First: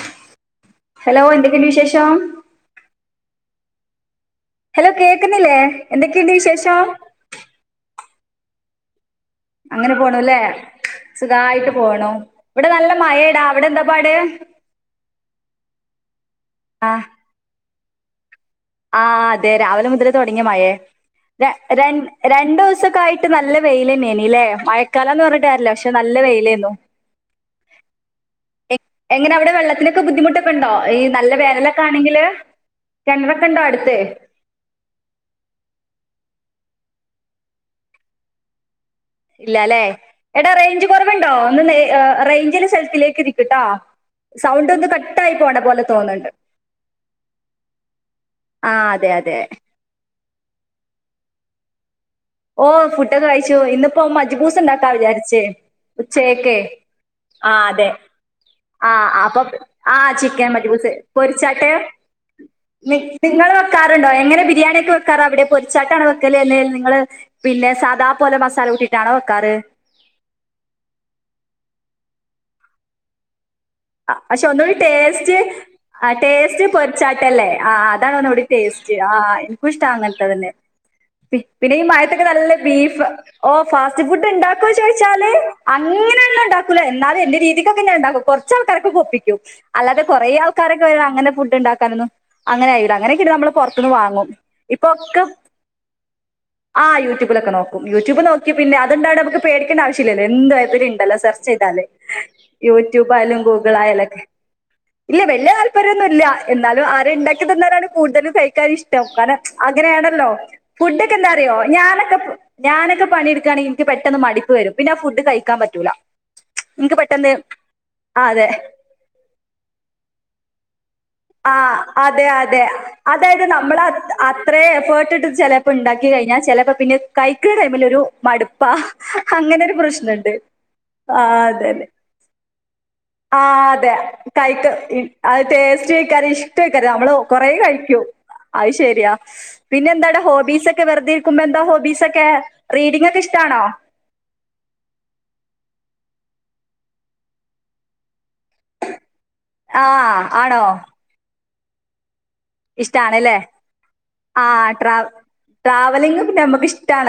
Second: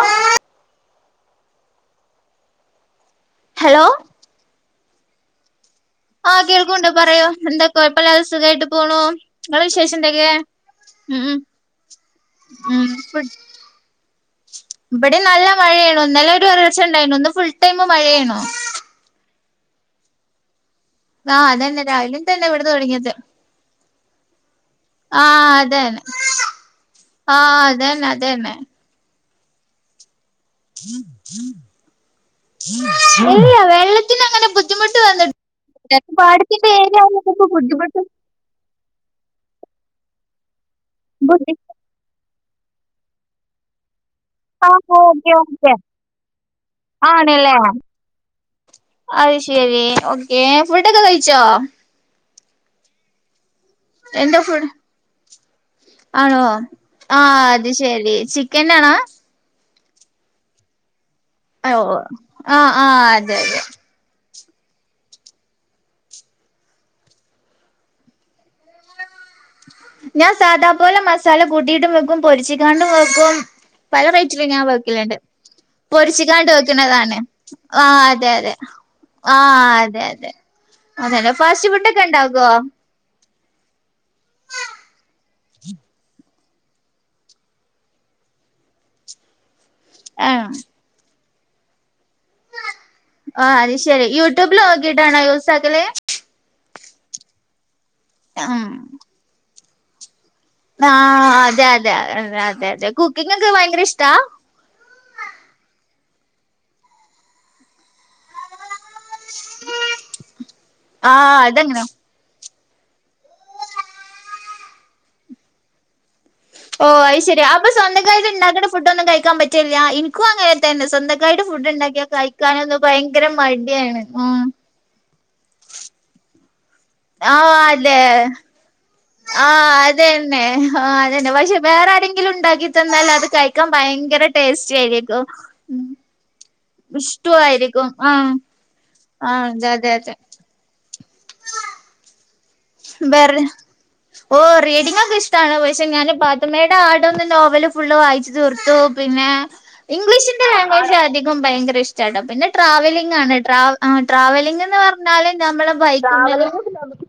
ആഹ [unintelligible] hello എന്തൊക്കെണ്ട് വിശേഷം. Hello. Hello കേക്കുന്നില്ലേ. എന്തൊക്കെയുണ്ട് ആഹ് വിശേഷം കേൾക്കൂണ്ട്‌ പറയൂ എന്താ കൊയ്പ്പല്ലാതെ സുഖയിട്ട് പോണു. നിങ്ങളെ അങ്ങനെ വിശേഷം പോണ് എന്തൊക്കെ ല്ലേ. ഉം ഉം സുഖായിട്ട് പോണു ഇവടെ നല്ല മയേടാ അവിടെന്ത പാട്. ഇബടിം നല്ല മഴേണു ഇന്നലെ ഒരൊലൊർച്ച ഉണ്ടായിനു ഇന്ന് ഫുൾ ടൈമ് മഴയേണു. ആഹ് അതെ രാവിലെ മുതല് തൊട്ങ്ങ്യ മയെ. ആഹ് ര അതന്നെ രൺ രാവിലെയും തന്നെ ഇവിടെ തുടങ്ങിയത് രണ്ടുസൊക്കായ്ട്ട് നല്ല വെയിലെന്നേനി ലേ മഴക്കാലംന്ന് പർഞ്ഞിട്ട് ആഹ് കാര്യല്ല്യ പ അതന്നെ നല്ല വെയിലേന്നു. ആഹ് അതന്നെ അതന്നെ. എങ്ങന അവിടെ വെള്ളത്തിനൊക്കെ ബുദ്ധിമുട്ട്. ക്കെണ്ടോ ഈ നല്ല വേനലൊക്കാണെങ്കില് കിണറൊക്കെണ്ടോ അട്ത്ത്. ദ്ധിമുട്ട് വന്ന്ട്ട് എ പാടത്തിന്റെ ഏരിയാവുമ്പൊ ബുദ്ധിമുട്ട്. ഇല്ലലേ എടാ റേഞ്ച് കൊറവ്ണ്ടോ ബുദ്ധി ഒന്ന് ന്നെ അ റേഞ്ച്ല്ല സൽത്തിലേക്ക് നിക്ക്ട്ടോ. ആഹ് ഓക്കെ ഓക്ക ആണ് ല്ലേ ആഹ് അതെ അതെ അയ്ശെരി ഓക്കെ ഫുട്ടൊക്കെ കഴിച്ചോ. ഓഹ് ഫുഡൊക്കെ കഴിച്ചു ഇന്ന്പ്പൊ എന്താ ഫുഡ് മജ്ബൂസ്ണ്ടാക്കാ വിചാരിച്ച്. ആണോ ഉച്ചക്കെക്കെ ആഹ് അത് അതെ ശെരി ചിക്കനാണോ ആഹ് അപ്പം. ആഹ് ചിക്കൻ മജ്ബൂസ് പൊര്ച്ചാട്ട് ഓ ആഹ് നി ആഹ് അതെ നിങ്ങള് അതെ വെക്കാ രണ്ടോ എങ്ങനെ ബിരിയാണ്യൊക്കെ വെക്കാറവിടെ പൊര്ച്ചാട്ടാണ് വെക്കല് അല്ലേൽ നിങ്ങള്. പിന്നെ സാദാ പോലെ മസാല കൂട്ടിയിട്ടാണോ വെക്കാറ്. ഞാൻ സാധാ പോലെ മസാല കൂട്ടിയിട്ടും വെക്കും പൊരിച്ചിക്കാണ്ടും വെക്കും. പല അ പക്ഷെ റേറ്റിലും ഞാൻ ഒന്നൂടിം വെക്കലുണ്ട് ടേസ്റ്റ്. ആഹ് പൊരിച്ചിക്കാണ്ട് ടേസ്റ്റ് വെക്കുന്നതാണ് പൊര്ച്ചാട്ടല്ലേ ആഹ് അതാണ് അതെ ഒന്നൂടി അതെ ടേസ്റ്റ് ആഹ് എനിക്കു ഇഷ്ട അതെ അതെ അങ്ങൻത്തതെന്നെ. അതന്നെ പി ഫാസ്റ്റ് പിന്നെ ഈ ഫുഡ് ഒക്കെ മയത്തൊക്കെ ഉണ്ടാക്കുവോ നല്ല ബീഫ്. ഓഹ് ഫാസ്റ്റ് ഫുഡ് ഇണ്ടാക്കോ ചോയ്ച്ചാല് അങ്ങനെയൊന്നു ഇണ്ടാക്കൂല എന്നാലും എന്റെ രീതിക്കൊക്കെ ഞാൻ ഇണ്ടാക്കും കൊർ ച്ചാൾക്കാർക്കൊക്കെ ഒപ്പിക്കും അല്ലാതെ കൊറേ ആഹ് ആൾക്കാരൊക്കെ വരാ അങ്ങനെ ഫുഡ്ണ്ടാക്കാനൊന്നും അങ്ങനെ കയിയൂല അങ്ങനെ. ക്കിട് നമ്മള് ആഹ് അത് പൊർത്ത്ന്ന് ശെരി വാങ്ങും യൂട്യൂബിൽ ഇപ്പൊക്ക. നോക്കിട്ടാണോ യൂസ് ആക്കല് ആഹ് യൂട്യൂബിലൊക്കെ നോക്കും യൂടൂബ് നോക്കി ഉം പിന്നെ അത്ണ്ടായോണ്ട് നമുക്ക് പേടിക്കേണ്ട ആവശ്യല്ലല്ലോ എന്ത് ഇതില്ണ്ടല്ലോ ആഹ് അതെ സെർച്ചെയ്താല് അതെ അതെ അതെ അതെ കുക്കിംഗ് യൂട്യൂബായലും ഒക്കെ ഭയങ്കര ഇഷ്ടാ ഗൂഗിളായാലൊക്കെ. ഇല്ല വല്ല്യ താല്പര്യമൊന്നുല്ല എന്നാലും ആരെ ഇണ്ടാക്കി തന്നാലാണ് കൂടുതലും കഴിക്കാൻ ഇഷ് ട്ടേ മുക്കാല അങ്ങനേണല്ലോ ആഹ് ഫുഡൊക്കെന്താറിയോ അതങ്ങനെ ഞാനൊക്കെ ഞാനൊക്കെ പണിട്ക്കാണെ ഇൻക്ക് പെട്ടന്ന് മടുപ്പ് വരും പിന്നാ ഫുഡ് കഴിക്കാൻ പറ്റൂല. ഇൻക്ക് ഓഹ് അയ് പെട്ടെന്ന് ശര്യ അപ്പം ആ സ്വന്തക്കായിട്ട് അതെ ഇണ്ടാക്ക്ണ ഫുഡൊന്നും കഴിക്കാൻ പറ്റില്ല ഇൻക്കു അങ്ങനെ തന്നെ സ്വന്ത ആഹ് അതെ അതെ അതായത് നമ്മളത് മടിയാണ് ഉം അത്രേ എഫേർട്ട്ട്ട് ചെല പ്പ ഇണ്ടാക്കി കയ്ഞ്ഞാ ചെലപ്പ പിന്നെ ആഹ് കയിക്കുന്ന അതെ ടൈമിലൊരു മടുപ്പാ. ആഹ് അങ്ങനൊരു പ്രശ്നണ്ട് അതന്നെ ആഹ് ആ അതന്നെ പക്ഷെ അതന്നെ വേറാരെങ്കിലും ഉണ്ടാക്കി തന്നാൽ അത് കഴിക്കാൻ ഭയങ്കര. കഴിക്ക ടേസ്റ്റി ഇ ആയിരിക്കും അത് ഉം ടേസ്റ്റ് കഴിക്കാന് ഇഷ്ടേകര നമ്മള് ഇഷ്ടു കൊറേ ആയിരിക്കും കഴിക്കും. ആഹ് അത് ശര്യാ ആഹ് അതെ അതെ അതെ പിന്നെന്താടാ ഹോബീസൊക്കെ വെറുതെ ഇരിക്കുമ്പന്താ ഹോബീസൊക്കെ. റീഡിംഗൊക്കെ വെർ ഇഷ്ടാണോ? ഓഹ് റീഡിംങ് ഒക്കെ ഇഷ്ടണ് പക്ഷെ ഞാന് പാത്തുമയുടെ ആട് എന്ന നോവല് ഫുള്ള് വായിച്ചു തീർത്തു പിന്നെ ആഹ് ഇംഗ്ലീഷിന്റെ ആണോ? ലാംഗ്വേജ് അധികം ഭയങ്കര ഇഷ്ട ട്ടോ പിന്നെ ട്രാവലിംഗ് ആണ് ഇഷ്ടാണ്ല്ലേ? ട്രാ ആഹ് ട്രാവലിംഗ് ആഹ് എന്ന് ട്രാ പറഞ്ഞാല് നമ്മള് ബൈക്കി ട്രാവലിംഗ് പിന്നെ നമ്മുക്കി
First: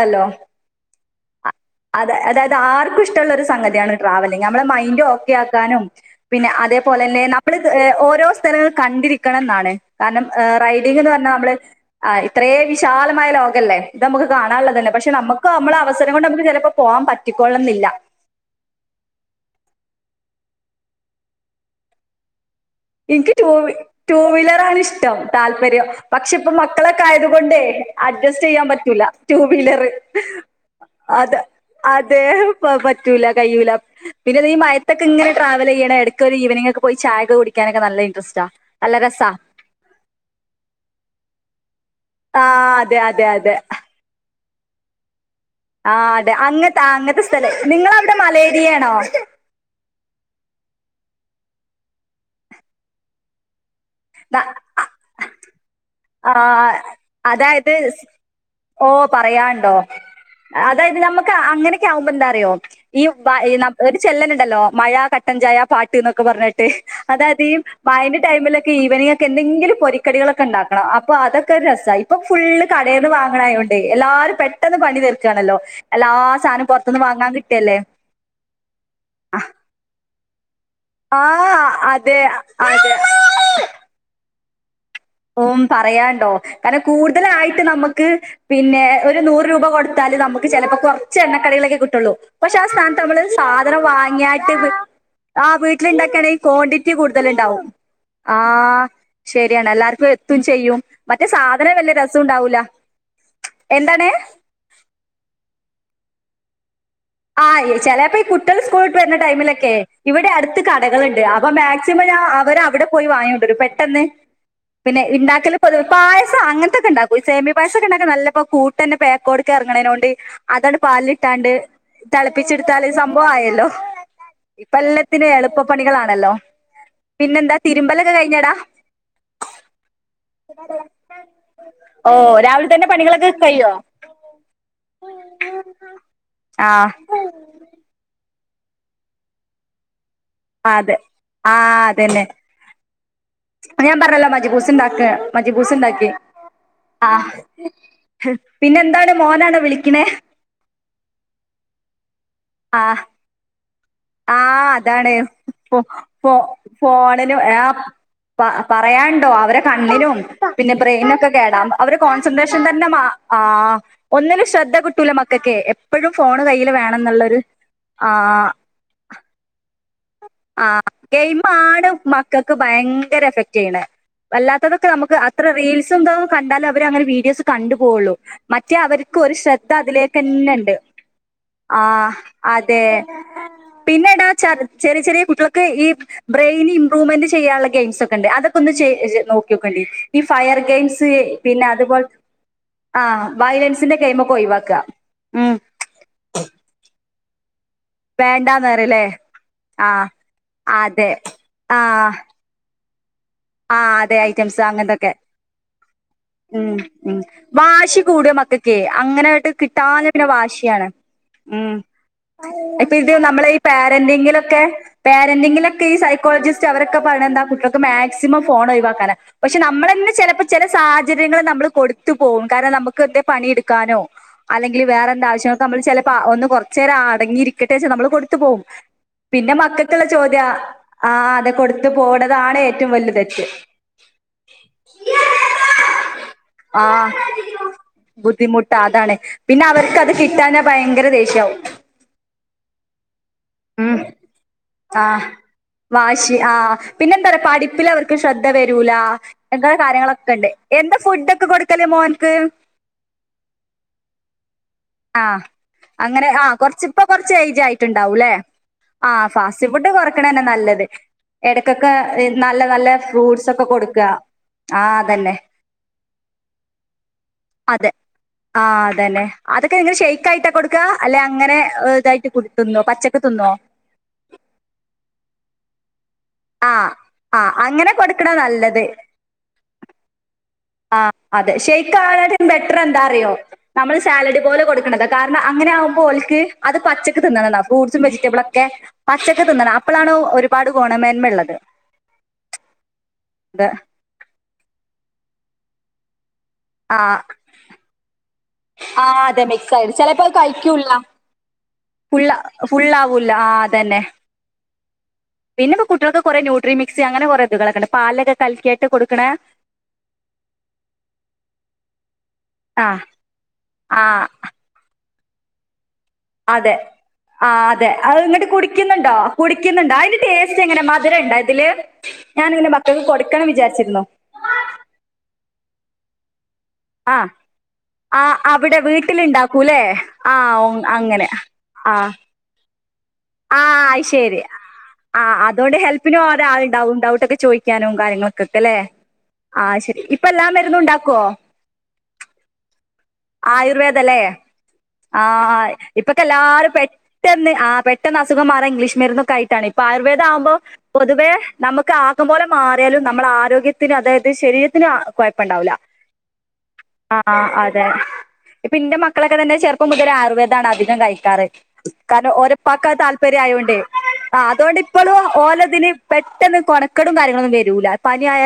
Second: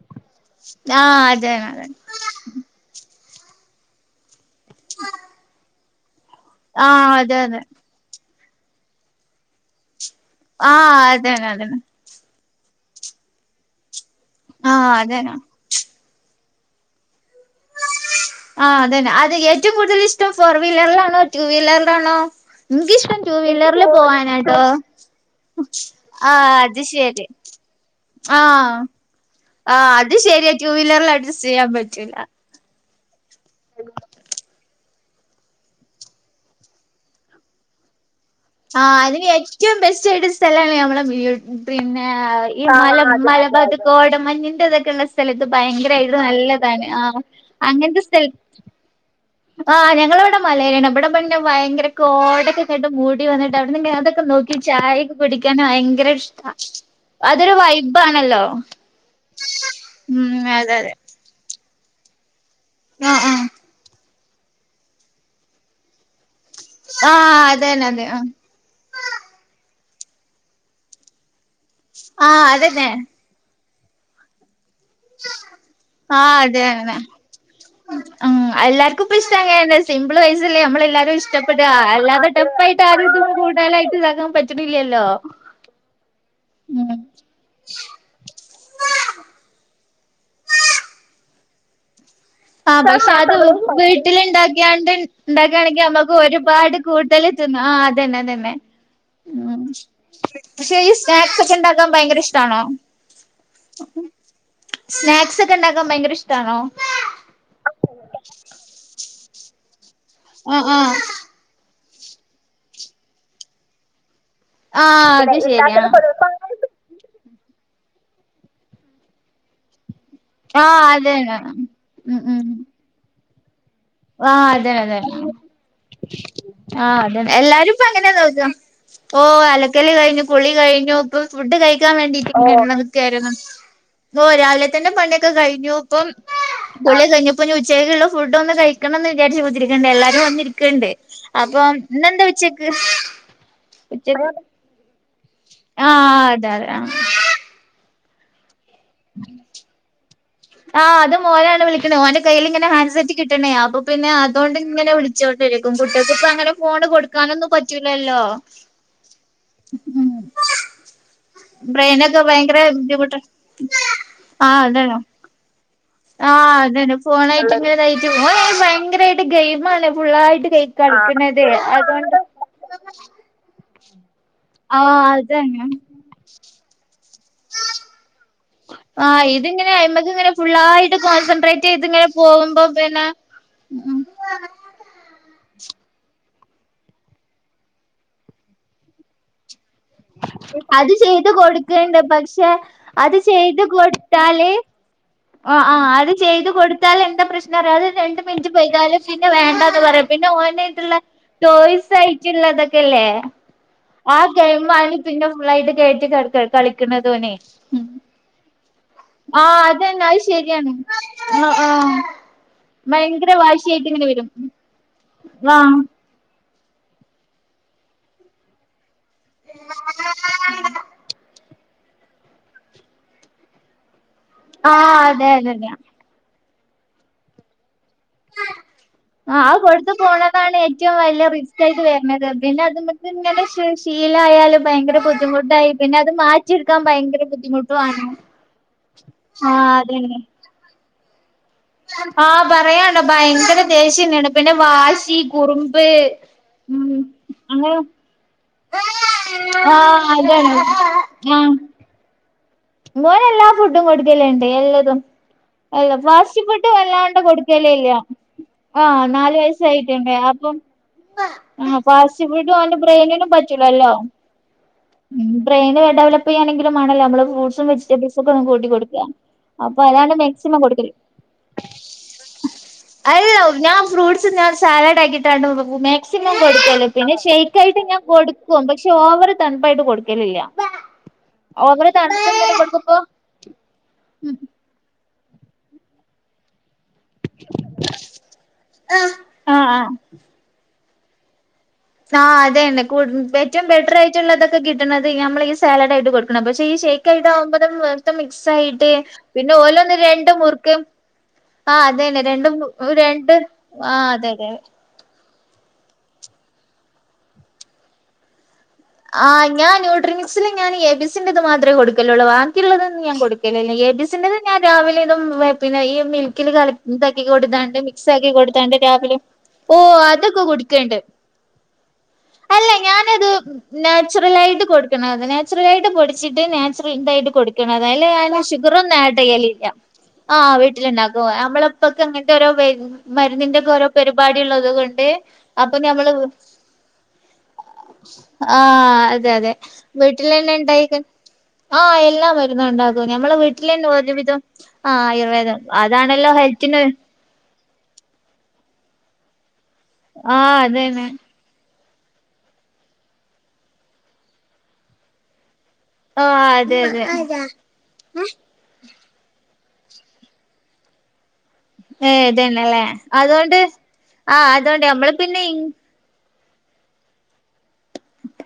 ആഹ് അതെന്നെ അതെന്നെ അതെ അതായത് ആർക്കും ഇഷ്ടഉള്ള ഒരു സംഗതിയാണ് ട്രാവലിങ് നമ്മളെ മൈൻഡ് ഓക്കെ ആക്കാനും പിന്നെ അതേപോലെ തന്നെ നമ്മള് അതന്നെ ഏഹ് ഓരോ സ്ഥലങ്ങൾ കണ്ടിരിക്കണന്നാണ് കാരണം ഏഹ് റൈഡിംഗ് ആഹ് എന്ന് പറഞ്ഞാ അതെ നമ്മള് അതെ ആഹ് ഇത്രേ വിശാലമായ ലോകല്ലേ ഇത് നമുക്ക് ആഹ് അതന്നെ അതന്നെ ആഹ് കാണാനുള്ളതന്നെ പക്ഷെ അതന്നെ നമുക്ക് നമ്മളെ അവസരം കൊണ്ട് നമുക്ക് ചിലപ്പോ പോവാൻ പറ്റിക്കൊള്ളണംന്നില്ല ആഹ് അതന്നെ അത് ഏറ്റോം കൂടുതൽ ഇഷ്ടം ഫോർ വീലറിലാണോ റ്റു വീലറിലാണോ എനിക്കിഷ്ടം എനിക്ക് ടു വീലറിൽ റ്റു വി പോവാനാട്ടോ വീലറ് ആണ് ഇഷ്ടം താല്പര്യം പക്ഷെ ആഹ് ഇപ്പം അത് മക്കളൊക്കെ ആയത് ശരി കൊണ്ടേ അഡ്ജസ്റ്റ് ചെയ്യാൻ ആഹ് പറ്റൂല റ്റു വീലറ് ആഹ് അത് ശരിയാ ടു വീലറിൽ അത അഡ്ജസ്റ്റ് ചെയ്യാൻ അതെ പറ്റൂല പ പറ്റൂല്ല കഴിയൂല്ല പിന്നെ ഈ മയെത്തൊക്കെ ഇങ്ങനെ ട്രാവൽ ചെയ്യണം എടക്കൊക്കെ ഒരു ഈവനിംഗ് ഒക്കെ പോയി ചായൊക്കെ കുടി ക്കാനൊക്ക നല്ല ഇൻട്രസ്റ്റാ ആഹ് അതിന് ഏറ്റവും ബെസ്റ്റ് ആയിട്ട് സ്ഥലാണ് നമ്മളെ വീ പിന്നെ ഈ ആഹ് മല അതെ അതെ മല അതെ ഭാഗത്ത് കോടമഞ്ഞിന്റെ ഇതൊക്കെ ഉള്ള സ്ഥലത്ത് ആഹ് ഭയങ്കരയിട്ട് അതെ നല്ലതാണ് ആഹ് അങ്ങനത്തെ സ്ഥല ഫ്രീയാണോ ആഹ് ഞങ്ങളിവിടെ മലയാണ് ഇവിടെ പിന്നെ ഭയങ്കര കോടക്കെ ഇട്ട് മൂടി വന്നിട്ട് അവിടുന്ന് ഇങ്ങനെ അതോക്കെ നോക്കി ചായൊക്കെ കുടിക്കൻ ഭയങ്കര ഇഷ്ട ആഹ് അതൊരു വൈബ് ആണല്ലോ ഓഹ് പറയാണ്ടോ അതെ അതായത് നമ്മുക്ക് അങ്ങനെ ആവുമ്പോ എന്താറിയോ ഈ ആഹ് പ ആഹ് ഈ നമ്മ ഒരു ചെല്ലനുണ്ടല്ലോ മഴ കട്ടഞ്ചായ പാട്ട് എന്നൊക്കെ പറ ഞ്ഞിട്ട് അതായത് ആഹ് ഈ അതന്നെ അതെ മഴേൻ്റെ ആഹ് ടൈമില് ഈവനിംഗ് ഒക്കെ എന്തെങ്കിലും പൊരിക്കടികളൊക്കെ ഇണ്ടാക്കണം അപ്പൊ അതൊക്കെ ഒരു രസയി ഇപ്പൊ ആഹ് ഫുളള് അതന്നെ കടേന്ന് വാ ങ്ങണയോണ്ടേ എല്ലാരും പെ ട്ടെന്ന് പണി തീർക്കണല്ലോ എല്ലാ ആഹ് സാനോം അതന്നെ പൊറത്തൂന്ന് വാങ്ങാൻ കിട്ട്ല്ലേ ഉം എല്ലാർക്കും ഇപ്പ ഇഷ്ടം ആഹ് അങ്ങനെന്നെ സിമ്പിൾ വയസ്സല്ല നമ്മളെല്ലാരും ഇഷ്ട്ടപ്പെട്ട് അതെ അല്ലാത്ത ടഫ് ആയിട്ട് ആരും ഇതും അതെ കൂടുതലായിട്ട് ഇതകാൻ പ റ്റണില്ലല്ലോ ഉം പറയാണ്ടോ കാരണം കൂടുതലായിട്ട് നമ്മുക്ക് പിന്നെ ഒരു നൂറ് രൂപ കൊടുത്താല് നമുക്ക് ചിലപ്പോ കുറച്ച് എണ്ണക്കടികളൊക്കെ കിട്ടുള്ളൂ പക്ഷെ ആ ആഹ് സ്ഥാനത്ത് നമ്മള് അത് സാധനം വാങ്ങിയാട്ട്ത് വീട്ടിലിണ്ടാക്കിയാണ്ട് ആഹ് ഇണ്ടാക്കാണെങ്കി വീട്ടിൽ നമ്മക്ക് ഇണ്ടാക്കണെങ്കി ഒരുപാട് ക്വാണ്ടി റ്റി കൂടുതൽ കൂടുതല് തിന്നാ ഇണ്ടാവും ആഹ് അതന്നെ ആ അതന്നെ ഉം ശരിയണ് എല്ലർക്കും എത്തും പക്ഷെ ചെയ്യും ഈ മറ്റേ സ്നാക്സ് ഒക്കെ സാധനം ഇണ്ടാക്കാൻ വെല്യ രസ ഭയങ്കര ഉണ്ടാവൂല ഇഷ്ടാണോ എന്താണ് സ്നാക്സ് ഒക്കെ ഉണ്ടാക്കാൻ ഭയങ്കര ഇഷ്ടണോ ആ ചിലപ്പോ ഈ കുട്ടിൾ സ്കൂളിട്ട് വരുന്ന ടൈമിലൊക്കെ ഇവിടെ അടുത്ത് ആഹ് ആഹ് കടകളുണ്ട് അപ്പൊ മാക് സിമം ഞാ അവര് അവിടെ പോയി വാങ്ങൊണ്ട് വരും പെട്ടെന്ന് പിന്നെ ആഹ് അത് ഇണ്ടാക്കൽ ശരിയാ പൊതുവ് പായസം അങ്ങനത്തൊക്കെ ഇണ്ടാ സേമിയ പായിസൊക്കെ ഇണ്ടാക്കൻ നല്ലപ്പോ കൂട്ടന്നെ പേക്കോടുക്ക എറങ്ങണേനോണ്ട് ആഹ് അതണ്ട് അതന്നെ പാലിട്ടാണ്ട് ഉം ഉം തിളപ്പിച്ചെടുത്താലെ സംഭ ആയല്ലോ ആഹ് അതെ ഇപ്പ അതെ എല്ലാത്തിനും എളുപ്പപ്പണികളാണല്ലോ ആഹ് അതന്നെ പിന്നെന്താ എല്ലാരും ഇപ്പ അങ്ങന തിരുമ്പലൊക്കെ നോക്ക കഴിഞ്ഞടാ ഓഹ് അലക്കല് കഴിഞ്ഞു കുളി കഴിഞ്ഞു ഇപ്പൊ ഫുഡ് കഴിക്കാൻ ഓ വേണ്ടിട്ട് രാവിലെ [unintelligible] തന്നെ നിക്കായിരുന്നു പണികളൊക്കെ കഴിയോ ഓഹ് രാവിലെ തന്നെ പണിയൊക്കെ കഴിഞ്ഞു ഇപ്പം ആ കുളി കഴിഞ്ഞപ്പോ ഇനി ഉച്ചക്കുള്ള ഫുഡ് ഒന്ന് കഴി ക്കണംന്ന് വിചാരിച്ച് കുത്തിരിക്കണ്ട് എല്ലാരും വന്നിരിക്കണ്ട് അതെ ആ അപ്പൊ ഇന്നെന്താ ഉച്ചേക്ക് ആഹ് ഞാൻ പറഞ്ഞല്ലോ മജിബൂസ് ഇണ്ടാക്ക മജിബൂസ്ണ്ടാക്കി ആഹ് അതെ അതെ ആഹ് പിന്നെ എന്താണ് മോനാണോ വിളിക്കണേ ആഹ് അത് മോനാണ് വിളിക്കണേ ഓന്റെ കയ്ൽ ഇങ്ങനെ ഹാൻ ആഹ് സെറ്റ് കിട്ടണേ അപ്പൊ പിന്നെ അതോണ്ട് ആഹ് ഇങ്ങനെ അതാണ് ഫോ വിളിച്ചോണ്ടിരിക്കും. കുട്ട്യേൾക്ക് ഇപ്പ ഫോ അങ്ങനെ ഫോണ് കൊടുക്കാനൊന്നും പറ്റൂല്ലല്ലോ. പറയാൻണ്ടൊ. അവരെ കണ്ണിനും പിന്നെ ബ്രെയിനൊക്കെ കേടാം. അവരെ ബ്രെയിനൊക്കെ ഭയങ്കര കോൺസെൻട്രേഷൻ തന്നെ മാ ബുദ്ധിമുട്ട് ആ ഒന്നിനും ആഹ് ശ്രദ്ധ അതന്നെ കിട്ടൂല മക്കക്കെ. ആഹ് അതന്നെ. ഫോണായിട്ട് ഇങ്ങെ തായി. ആഹ് ഓനയ്ന് ഭയങ്കരായിട്ട് ഗെയിം ആണ്. ഫുള്ളായിട്ട് കൈ ആഹ് കളിക്ക്ണതെ. ഗെയിമാണ് അതോണ്ട്. മക്കൾക്ക് ഭയങ്കര എഫെക്ട് ചെയ്യ്ണ. വല്ലാത്തതൊക്കെ ആഹ് നമുക്ക് അത്ര അതന്നെ റീൽസ് എന്താ കണ്ടാല അവര് അങ്ങനെ വീഡിയോസ് കണ്ടുപോവൊള്ളു. മറ്റേ അവർക്കു ആഹ് ഒരു ശ്രദ്ധ ഇതിങ്ങനെ അയ്മക്ക് ഇങ്ങനെ അതിലേക്കെന്നെണ്ട്. ഫുള്ളായിട്ട് കോൺസെൻട്രേറ്റ് ആ ചെയ്ത് ഇങ്ങനെ പോകുമ്പോ അതെ പിന്നെ ഉം പിന്നെ എടാ ചർ ചെറിയ ചെറിയ കുട്ട്യേൾക്ക് ഈ. ബ്രെയിൻ ഇമ്പ്രൂമെന്റ് ചെയ്യാൻള്ള ഗെയിംസ് ഒക്കെ ഇണ്ട്. അതൊക്കെ ഒന്ന് ച നോക്ക്യാേക്കെണ്ടി. ഈ ഫയർ അത് ഗെയിംസ്. ചെയ്ത് പിന്നെ കൊടുക്കണ്ട് അതുപോലെ പക്ഷെ ആ അത് വയലൻസിന്റെ ഗെയിമൊക്കെ ഒഴിവാക്ക. ആ ആഹ്. അത് ചെയ്ത് കൊടുത്താൽ എന്താ പ്രശ്നം അറ്യാെ. അത് രണ്ട് മിനിറ്റ് വേണ്ടാന്ന് വൈക്യാലും പറയല്ലേ പിന്നെ വേണ്ടാന്ന് ആഹ് പറയും. പിന്നെ ഓനായിട്ട്ള്ള അതെ ടോയ്സ് ആയിട്ടുള്ളതൊക് ക്കല്ലെ. ആ അതെ ഐറ്റംസ് അങ്ങൻത്തൊക്കെ. ഫുള്ളായിട്ട് കേറ്റി ക ഉം ഉം കളിക്കണതോനെ വാശി കൂട മക്കക്കെ. അങ്ങനെ ആട്ട് ആഹ് അതന്നെ കിട്ടാഞ്ഞാ അത് പിന്നെ ശരിയാണ് വാശ്യാണ്. ആഹ് ഉം. ആഹ് ഇപ്പൊ ഇത് ഭയങ്കര നമ്മളെ ഈ വാശിയായിട്ട് ഇങ്ങനെ വരും പാരന്റിങ്ങിലൊക്കെ. ആഹ് പാരരന്റിങ്ങിലൊക്കെ ഈ സൈക്കോളജിസ്റ്റ് അവരൊക്കെ പറി ണെന്താ. കുട്ട്യേൾക്ക് മാക്സിമം ഫോൺ ഒഴിവാക്കാനാണ്. പക്ഷെ നമ്മളെന്നെ ചെലപ്പം ചെല സാഹചര്യങ്ങള് നമ്മള് കൊടു എത്ത് പോവും. കാരണം നമുക്ക് എന്താ പണി ഇടുക്കാനോ, അല്ലെങ്കില് ആഹ് അതെ വേറെന്താവശ്യക്കെ അതന്നെ നമ്മൾ ചെ ഒന്ന് കൊറ്ച്ചേരം അടങ്ങിയിരിക്കട്ടെ വച്ച് നമ്മള് കൊടുത്തു പോകും. ആ പിന്നെ അത് കൊടുത്തു മക്കൾക്കുള്ള ചോദ്യാ പോന്നതാണ്. ഏറ്റവും ആ വലിയ അതെ റിസ്ക് ആയിട്ട് കൊടുത്തു വര്ണത്. പോണതാണ് പിന്നെ അത് ഏറ്റവും മക്ക്. വലിയ ഇങ്ങെനെ തെറ്റ് ശീലയാലും ഭയങ്കര ബുദ്ധിമുട്ടായി. പിന്നെ അത് മാറ്റി ഇടുക്കാൻ ഭയങ്കര ബുദ്ധിമുട്ട്വാണ്. ബുദ്ധിമുട്ട് അതാണ്. പിന്നെ അവർക്ക്ത് കിട്ടാഞ്ഞാ ഭയങ്കര ദേഷ്യാവും. ആഹ് പറയാണ്ടൊ. ഭയങ്കര ഉം ദേശ്യന്നേണ്. പിന്നെ വാശി, കുറുമ്പ് ആ. ഉം പിന്നെ എന്താ അറ്യാെ അങ്ങനെ പഠിപ്പി ശ്രദ്ധ വരൂല. ഇങ്ങനെ ആഹ് കാര്യങ്ങളൊക്കെ ഇണ്ട്. അതാണ് എന്താ ഫുഡ്ഡൊക്കെ കൊടുക്കല് മോൻക്ക്. മോനെ എല്ലാ ഫുഡും കൊടുക്കല്ണ്ട്. എല്ലതും. ആഹ് അല്ല. അങ്ങനെ ഫാസ്റ്റ് ആഹ് ഫുഡ് കൊറച്ച് ഇപ്പൊ വല്ലാണ്ട് കൊറച്ച് ഏജ് കൊടുക്കല് ഇല്ല. ആയിട്ടുണ്ടാവൂല്ലേ ആഹ് നാല് ഫാസ്റ്റ് ഫുഡ് വയസായിട്ടുണ്ട്. കൊറക്കണന്നെ അപ്പം നല്ലത് എടക്കൊക്കെ ഫാസ്റ്റ് ഫുഡ്‌ നല്ല ഓന്റ നല്ല [unintelligible] ഫ്രൂട്ട്സ് ഒക്കെ പറ്റൂലല്ലൊ. കൊടുക്കുക ആഹ് അതന്നെ ബ്രെയ്ന് ഡെവലപ്പ് ചെയാണെങ്കിലും മാണല്ലൊ ഞമ്മ അതെ. ആ അത തന്നെ അതൊക്കെ അപ്പൊ എങ്ങനെ അതാണ് ഷെയ്ക്ക് ആയിട്ട മാക്സിമം കൊടുക്ക. കൊടുക്കല് അല്ലെ അങ്ങനെ ഇതായിട്ട്. കുടി തിന്നോ. പച്ചക്ക് അല്ല തിന്നോ. ഞാൻ ഫ്രൂട്സ് തിന്നാണ്ട് സാലഡ് ഇണ്ടാക്കീട്ടാണ്ട് [unintelligible] മാക്സിമം ആ കൊടുക്കല്ല്. പിന്നെ ആ ഷെയ്ക്കായിട്ട് അങ്ങനെ ഞാൻ കൊടുക്കണ കൊടുക്കും. നല്ലത് പക്ഷെ ഓവറ് തൺപായിട്ട് കൊടുക്കലില്ല. ആ അതെ ഓവർ ഷെയ്ക്കാ തണുത്ത എന്തെങ്കിലും ബെറ്റർ എന്താ കൊടുക്കുമ്പോ അറ്യാെ. നമ്മൾ സാലഡ് പോലെ കൊടുക്ക്ണത. കാരണം അങ്ങനെ ആവുമ്പോ ഓല്ക്ക് അത് പച്ച ക്ക് തിന്നണംന്നാ. ഫ്രൂട്ട്സും വെജിറ്റബിളൊക്കെ ആഹ് പച്ചക്ക് തിന്നണ ആഹ് അപ്പളാണ് ഒരുപാട് ഗുണമേന്മ ഇള്ളത് ആഹ് അതെന്നെ. കുടു ഏറ്റവും ബെറ്റർ ആയിട്ടുള്ളതൊക്കെ കിട്ട്ണത് നമ്മൾ ഈ സാലാഡ് ആയിട്ട് കൊ പക്ഷേ ആ ഷെയ്ക്കായിട്ട് ആകുമ്പോതും മിസ്സായി ഇട്ട് ആ അതെ പിന്നെ മിക്സ് ആയിട്ട് ഓലൊന്ന് ചിലപ്പോ രണ്ട് അത് മുറുക്ക്. കഴിക്കൂല ആ അതെന്നെ. ഫുള്ള രണ്ടും ഫുള്ളാവൂല രണ്ട് ആ അതന്നെ അതെ അതെ. പിന്നെ ഇപ്പം കുട്ട്യേൾക്ക് കൊറെ ന്യുട്രിമിക്സ്. അങ്ങനെ കൊറെ ഇതുകളൊക്കെണ്ട് പാല്ക കൽക്ക്യാട്ട് കൊടു ആഹ് ഞാൻ ന്യൂട്രി ൻസില് ഞാൻ എ ബിസിന്റെത് മാത്രേ കൊടുക്കല്ലുള്ളൂ വാ ആ ക്കിയുള്ളതൊന്നും ഞാൻ കൊടുക്കലില്ല എ ആ ബിസിന്റെത് ഞാൻ രാവിലെ ഇതും പിന്നെ ഈ മിൽ അതെ ആഹ് അതെ അത് ന്നിട്ട് കൊടുത്താണ്ട് കുടിക്കുന്നുണ്ടോ രാവിലെ കുടിക്ക്ന്ന്ണ്ടോ ഓഹ് അയിന്റെ അതൊക്കെ ടേസ്റ്റ് എങ്ങനെ കുടിക്കണ്ട് മധുര ണ്ടാ ഇതില് ഞാനെന്റെ അല്ല മക്കക്ക് ഞാനത് കൊടുക്കണം വിചാരിച്ചിരുന്നു നാച്ചുറലായിട്ട് കൊടുക്കണം അത് നാച്ചുറലായിട്ട് പൊടിച്ചിട്ട് നാച്ചു ആ. ഇതായിട്ട് കൊടുക്കണം അയില് ആ ഞാന് അവിടെ ഷുഗറൊന്നും ആഡ് ചെയ്യലില്ല വീട്ടിലുണ്ടാക്കൂല്ലേ? ആ ആഹ് ഒ വീട്ടിലുണ്ടാക്കും അങ്ങനെ. അമ്മള് ഇപ്പൊക്കെ ഇങ്ങനത്തെ ഓരോ വര് ആഹ് അത് ശരി ആഹ് അപ്പൊ അതുകൊണ്ട് ഞമ്മള് ഹെൽപ്പിനും ഒരാൾ ഉണ്ടാവും ഡൗട്ടൊക്കെ ചോയിക്കാനും കാര്യങ്ങളൊ ആഹ് അതെ അതെ വീട്ടിൽ എല്ലാ തന്നെ മരുന്നും ഇണ്ടായിക്ക ഉണ്ടാക്കോ? ആഹ് എല്ലാം മ രുന്നുണ്ടാ- ക്കും നമ്മളെ വീട്ടിലന്നെ ഒരു ആയുർവേദല്ലേ? വിധം ആഹ് ആയുർവേദം ആഹ് ഇപ്പൊക്കെ അതാണല്ലോ എല്ലാരും ഹെൽത്തിന്- പെട്ടെന്ന് ആഹ് പെട്ടെന്ന് അസുഖം മാറാൻ ഇംഗ്ലീഷ് മരുന്നൊക്കെ ആയിട്ടാണ് ഇപ്പ ആയുർവേദ ആവുമ്പോ ആഹ് അതന്നെ പൊതുവേ- നമുക്ക് ആക്കം പോലെ മാറിയാലും നമ്മളെ ആരോഗ്യത്തിന് അതായത് ശരീരത്തിന് കൊഴപ്പണ്ടാവൂല്ല ആഹ് അതെ അതെ ഇപ്പ ഇന്റെ മക്കളൊക്കെ തന്നെ ചെ ർപ്പം മുതലെ ആയുർവേദാണ് അധികം കഴിക്കാറ് ഏ കാരണം ഇതന്നെല്ലേ ഓരപ്പാക്ക് ആ താല്പര്യ അതുകൊണ്ട് ആയോണ്ടേ ആ ആഹ് അതോണ്ട് അതുകൊണ്ട് നമ്മള് ഇപ്പളും പിന്നെ ഓലതില് പെട്ടെന്ന് കൊണക്കെടും കാര്യങ്ങളൊന്നും വരി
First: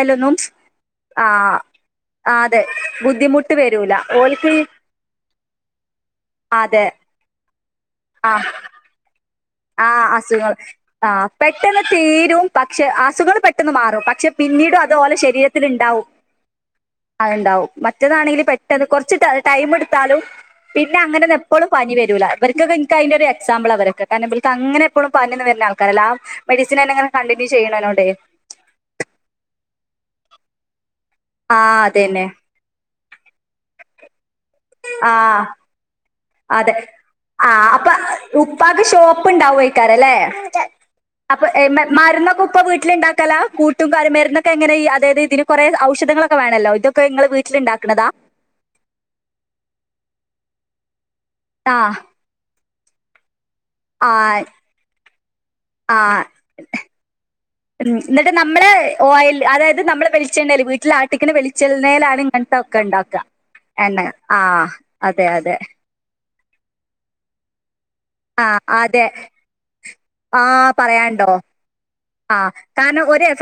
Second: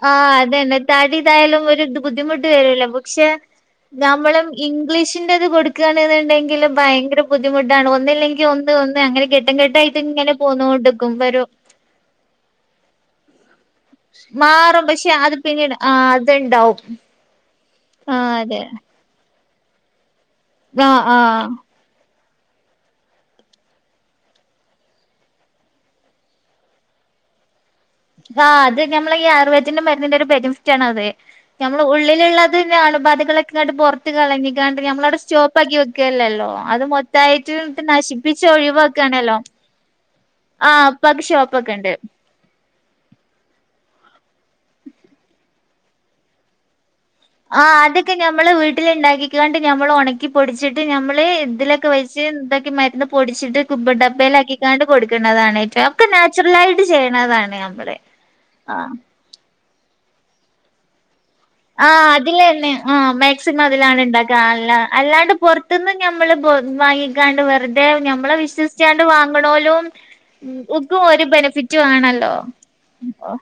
ആഹ് അതെന്നെ തടി ആഹ് ഇതായാലും ഒരു ആഹ് ബുദ്ധിമുട്ട് അതെ വരില്ല പക്ഷെ- ബുദ്ധിമുട്ട് വരൂല നമ്മള് ഓൽക്ക് ഇംഗ്ലീഷിന്റേത് കൊടുക്കാ ണെന്നുണ്ടെങ്കില് അതെ ഭയങ്കര ബുദ്ധിമുട്ടാണ് ആഹ് ഒന്നില്ലെങ്കി ഒന്ന് ഒന്ന് അങ്ങനെ ഘ ട്ടം ആ ഘട്ടായിട്ട് ഇങ്ങനെ അസുഖങ്ങൾ പോന്നോ ആ ണ്ടിക്കും വരും പെട്ടെന്ന് തീരും പക്ഷെ അസുഖങ്ങള് പെട്ടെന്ന് മാറും പക്ഷെ പിന്നീടും മാറും അത് പക്ഷെ ഓലെ പിന്നീട് ആ ശരീരത്തിലിണ്ടാവും അത്ണ്ടാവും അഹ്ണ്ടാവും ആ മറ്റെതാണെങ്കിൽ അതെ പെട്ടെന്ന് കൊറച്ച് ടാ ടൈം എടുത്താലും ആ പിന്നെ അങ്ങനെന്ന ആ എപ്പോളും പനി വരൂല ഇവർക്കൊക്കെ ഇൻക്ക് അയിനൊരു എക്സാമ്പിള വരൊക്കെ കാരണം ഇവൽക്ക് അങ്ങനെ എപ്പോളും പനി ഒന്നും വരുന്ന ആൾക്കാരല്ല ആഹ് മെഡ്സിൻ തന്നങ്ങനെ കണ്ടിന്യൂ ചെയ്യണനോടെ ആഹ് അത് നമ്മളെ ഈ ആയുർവേദത്തിന്റെ മരുന്നിന്റെ ഒരു ബെനിഫിറ്റാണ് അത് ആ നമ്മള് അതന്നെ ഉള്ളിലുള്ള ത് പിന്നെ അണുബാധകളൊക്കെ ഇങ്ങട്ട് പൊറത്ത് കളഞ്ഞി ക്കാണ്ട് ആ നമ്മളവിടെ സ്റ്റോപ്പാക്കി വെക്കേല്ലല്ലോ അതെ. അത് മൊത്തായിട്ട് ആഹ് നശിപ്പിച്ച് ഒഴിവാക്കാണല്ലോ ക്കാരല്ലെ ആഹ് ഉപ്പാക്ക് അപ്പൊ ഷോപ്പൊക്കെ ഇണ്ട് മരുന്നൊക്കെ ഉപ്പ വീട്ടില്ണ്ടാ ക്കല കൂട്ട് കാര്യം മരുന്നൊക്കെ എങ്ങനെ അതായത് ഇതിന് കൊ റേ ഔധങ്ങളൊക്കെ വേണല്ലോ ഇതൊക്കെ ഇങ്ങള് ആഹ് വീട്ടില്ണ്ടാക്ക്ണതാ? അതൊക്കെ ഞമ്മള് വീട്ടില് ഇണ്ടാക്കിക്കാണ്ട് ഞമ്മള് ഉണക്കി പൊടിച്ചിട്ട് ഞമ്മള് ഇതിലൊക്കെ ആഹ് വെ ച്ച് ഇതാക്കി മരുന്ന് പൊടിച്ചിട്ട് കുബ് ആഹ് ഡബ്ബേലാക്കിക്കാണ്ട് കൊടുക്കുന്നതാണ് ഇതൊക്കെ ആഹ് നാച്ചുറലായിട്ട് ചെയ്യ്ണതാണ് ഉം ന്നിട്ട് നമ്മളെ ഓയൽ അതായത് നമ്മളെ വെളിച്ചെണ്ണേല് വീട്ടിൽ ആട്ടിക്കണ വെളി ആഹ് അതിലന്നെ ആഹ് മാക്സിമം എണ്ണ. അതിലാണ് ണ്ടാക്ക ആഹ് അല്ല അതെ അല്ലാണ്ട് അതെ. പൊറത്ത്ന്ന്- ഞമ്മള് വാങ്ങിക്കാണ്ട് വെറുതെ ഞമ്മളെ ആഹ് വിശ്വസിച്ചാണ്ട് അതെ. വാങ്ങണോലും- ഉം ആഹ് ഉക്കും ഒരു പറയാണ്ടോ? ബെനിഫിറ്റ് വേണല്ലോ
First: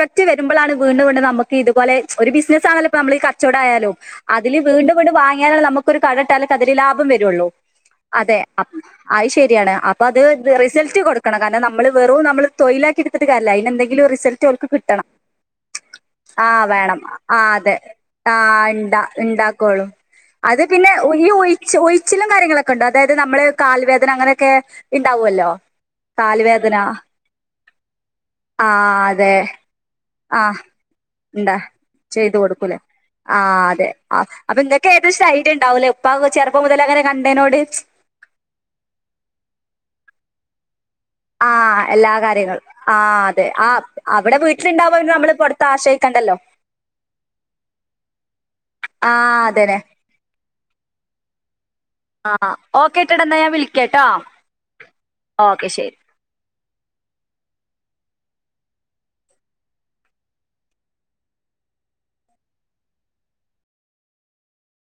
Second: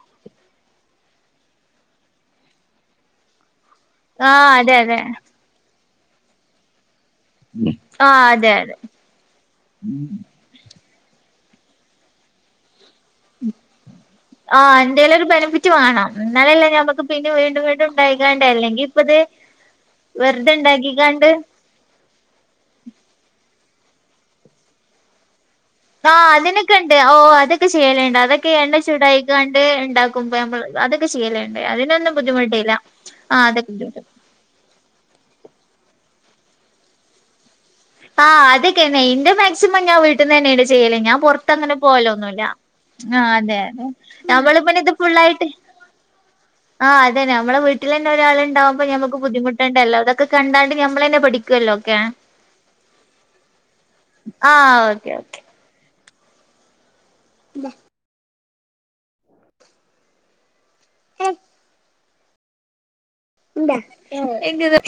റ്റ് വരുമ്പളാണ് വീണ്ടും വീണ്ടും നമ്മക്ക് ഇതുപോലെ ഒരു ബിസിനസ് ആണല്ലോ ഇപ്പ നമ്മള് ഈ കച്ചോടായാലും ആഹ് അതില് അതെ വീണ്ടും അതെ വീണ്ടും വാങ്ങിയാണാല് നമ്മക്കൊരു കട ഇട്ടാല് ഒക്കെ അതില് ലാഭം വ- രുള്ളു അതെ അഹ് ശരിയാണ് അപ്പൊ അത് റിസൾട്ട് കൊടു കാരണം നമ്മള് വെറും നമ്മള് തൊഴിലാക്കി എടുത്തിട്ട് കാര്യല്ല അയിനെന്തെങ്കിലും റിസൾട്ട് ഓൾ ക്ക് ആഹ് കിട്ടണം എന്തേലും ഒരു ബെനിഫിറ്റ് വേണം ആഹ് എന്നാലല്ലേ വേണം ഞമ്മക്ക് പിന്നെ ആഹ് വീണ്ടും അതെ വീണ്ടും ഇണ്ടായിക്കാണ്ട് ആഹ് അല്ലെങ്കി ഇണ്ട ഇപ്പത് ഇണ്ടാക്കോളൂ വെറുതെ അത് പിന്നെ ഇണ്ടാക്കിക്കാണ്ട് [unintelligible] ഉഴിച്ചിലും കാര്യങ്ങളൊക്കെ ഉണ്ടാ അതായത് നമ്മള് കാല് വേദന അങ്ങനേക്കെ ഇണ്ടാവുവല്ലൊ ആഹ് അതിനൊക്കെ ഉണ്ട് ഓഹ് അതൊക്കെ ചെയ്യലുണ്ട് അതൊക്കെ എണ്ണ ആഹ് അതെ ചൂടായിക്കാണ്ട് ഉണ്ടാ നമ്മൾ ആഹ് അതൊക്കെ ഇണ്ട ചെയ്യലുണ്ട് അതിനൊന്നും ചെയ്ത് ബുദ്ധിമുട്ടില്ല കൊടുക്കൂലേ ആ ആഹ് അതെ അതൊക്ക ആഹ് അപ്പൊ ഇതൊക്ക ഏകദേശം ഐഡിയ ഉണ്ടാവല്ലോപ്പൊ ചെറപ്പം മുതൽ അങ്ങനെ കണ്ടതിനോട് ആഹ് അതൊക്കെനെ എന്റെ മാക്സിമം ഞാൻ വീട്ടന്ന് തന്നെയാണ് ചെയ്യലെ ഞാന് പുറത്തങ്ങനെ ആഹ് എല്ലാ പോവലോന്നുമില്ല കാര്യങ്ങളും ആ ആഹ് അതെ ആഹ് അതെ അവിടെ നമ്മളിത് പിന്നെ ഇത് വീട്ടിലുണ്ടാവുമ്പോ നമ്മള് ഫുള്ളായിട്ട് പുറത്ത് ആശ്രയിക്കണ്ടല്ലോ ആഹ് അതെ നമ്മളെ വീട്ടിൽ തന്നെ ഒരാൾ ഉണ്ടാവുമ്പോ ഞമ്മക്ക് ആഹ് അതന്നെ ബുദ്ധിമുട്ടണ്ടല്ലോ ഇതൊക്കെ കണ്ടാണ്ട് ഞമ്മളെന്നെ പഠിക്കുമല്ലോ ഒക്കെ ആഹ് ഓക്കേ ട്ടെടാ എന്നാ ഞാൻ വിളിക്കാം ട്ടോ ആഹ് ഓക്കെ ഓക്കെ ഓക്കെ ശെരി ആഹ് എന്താ ഉന്ത എ [unintelligible]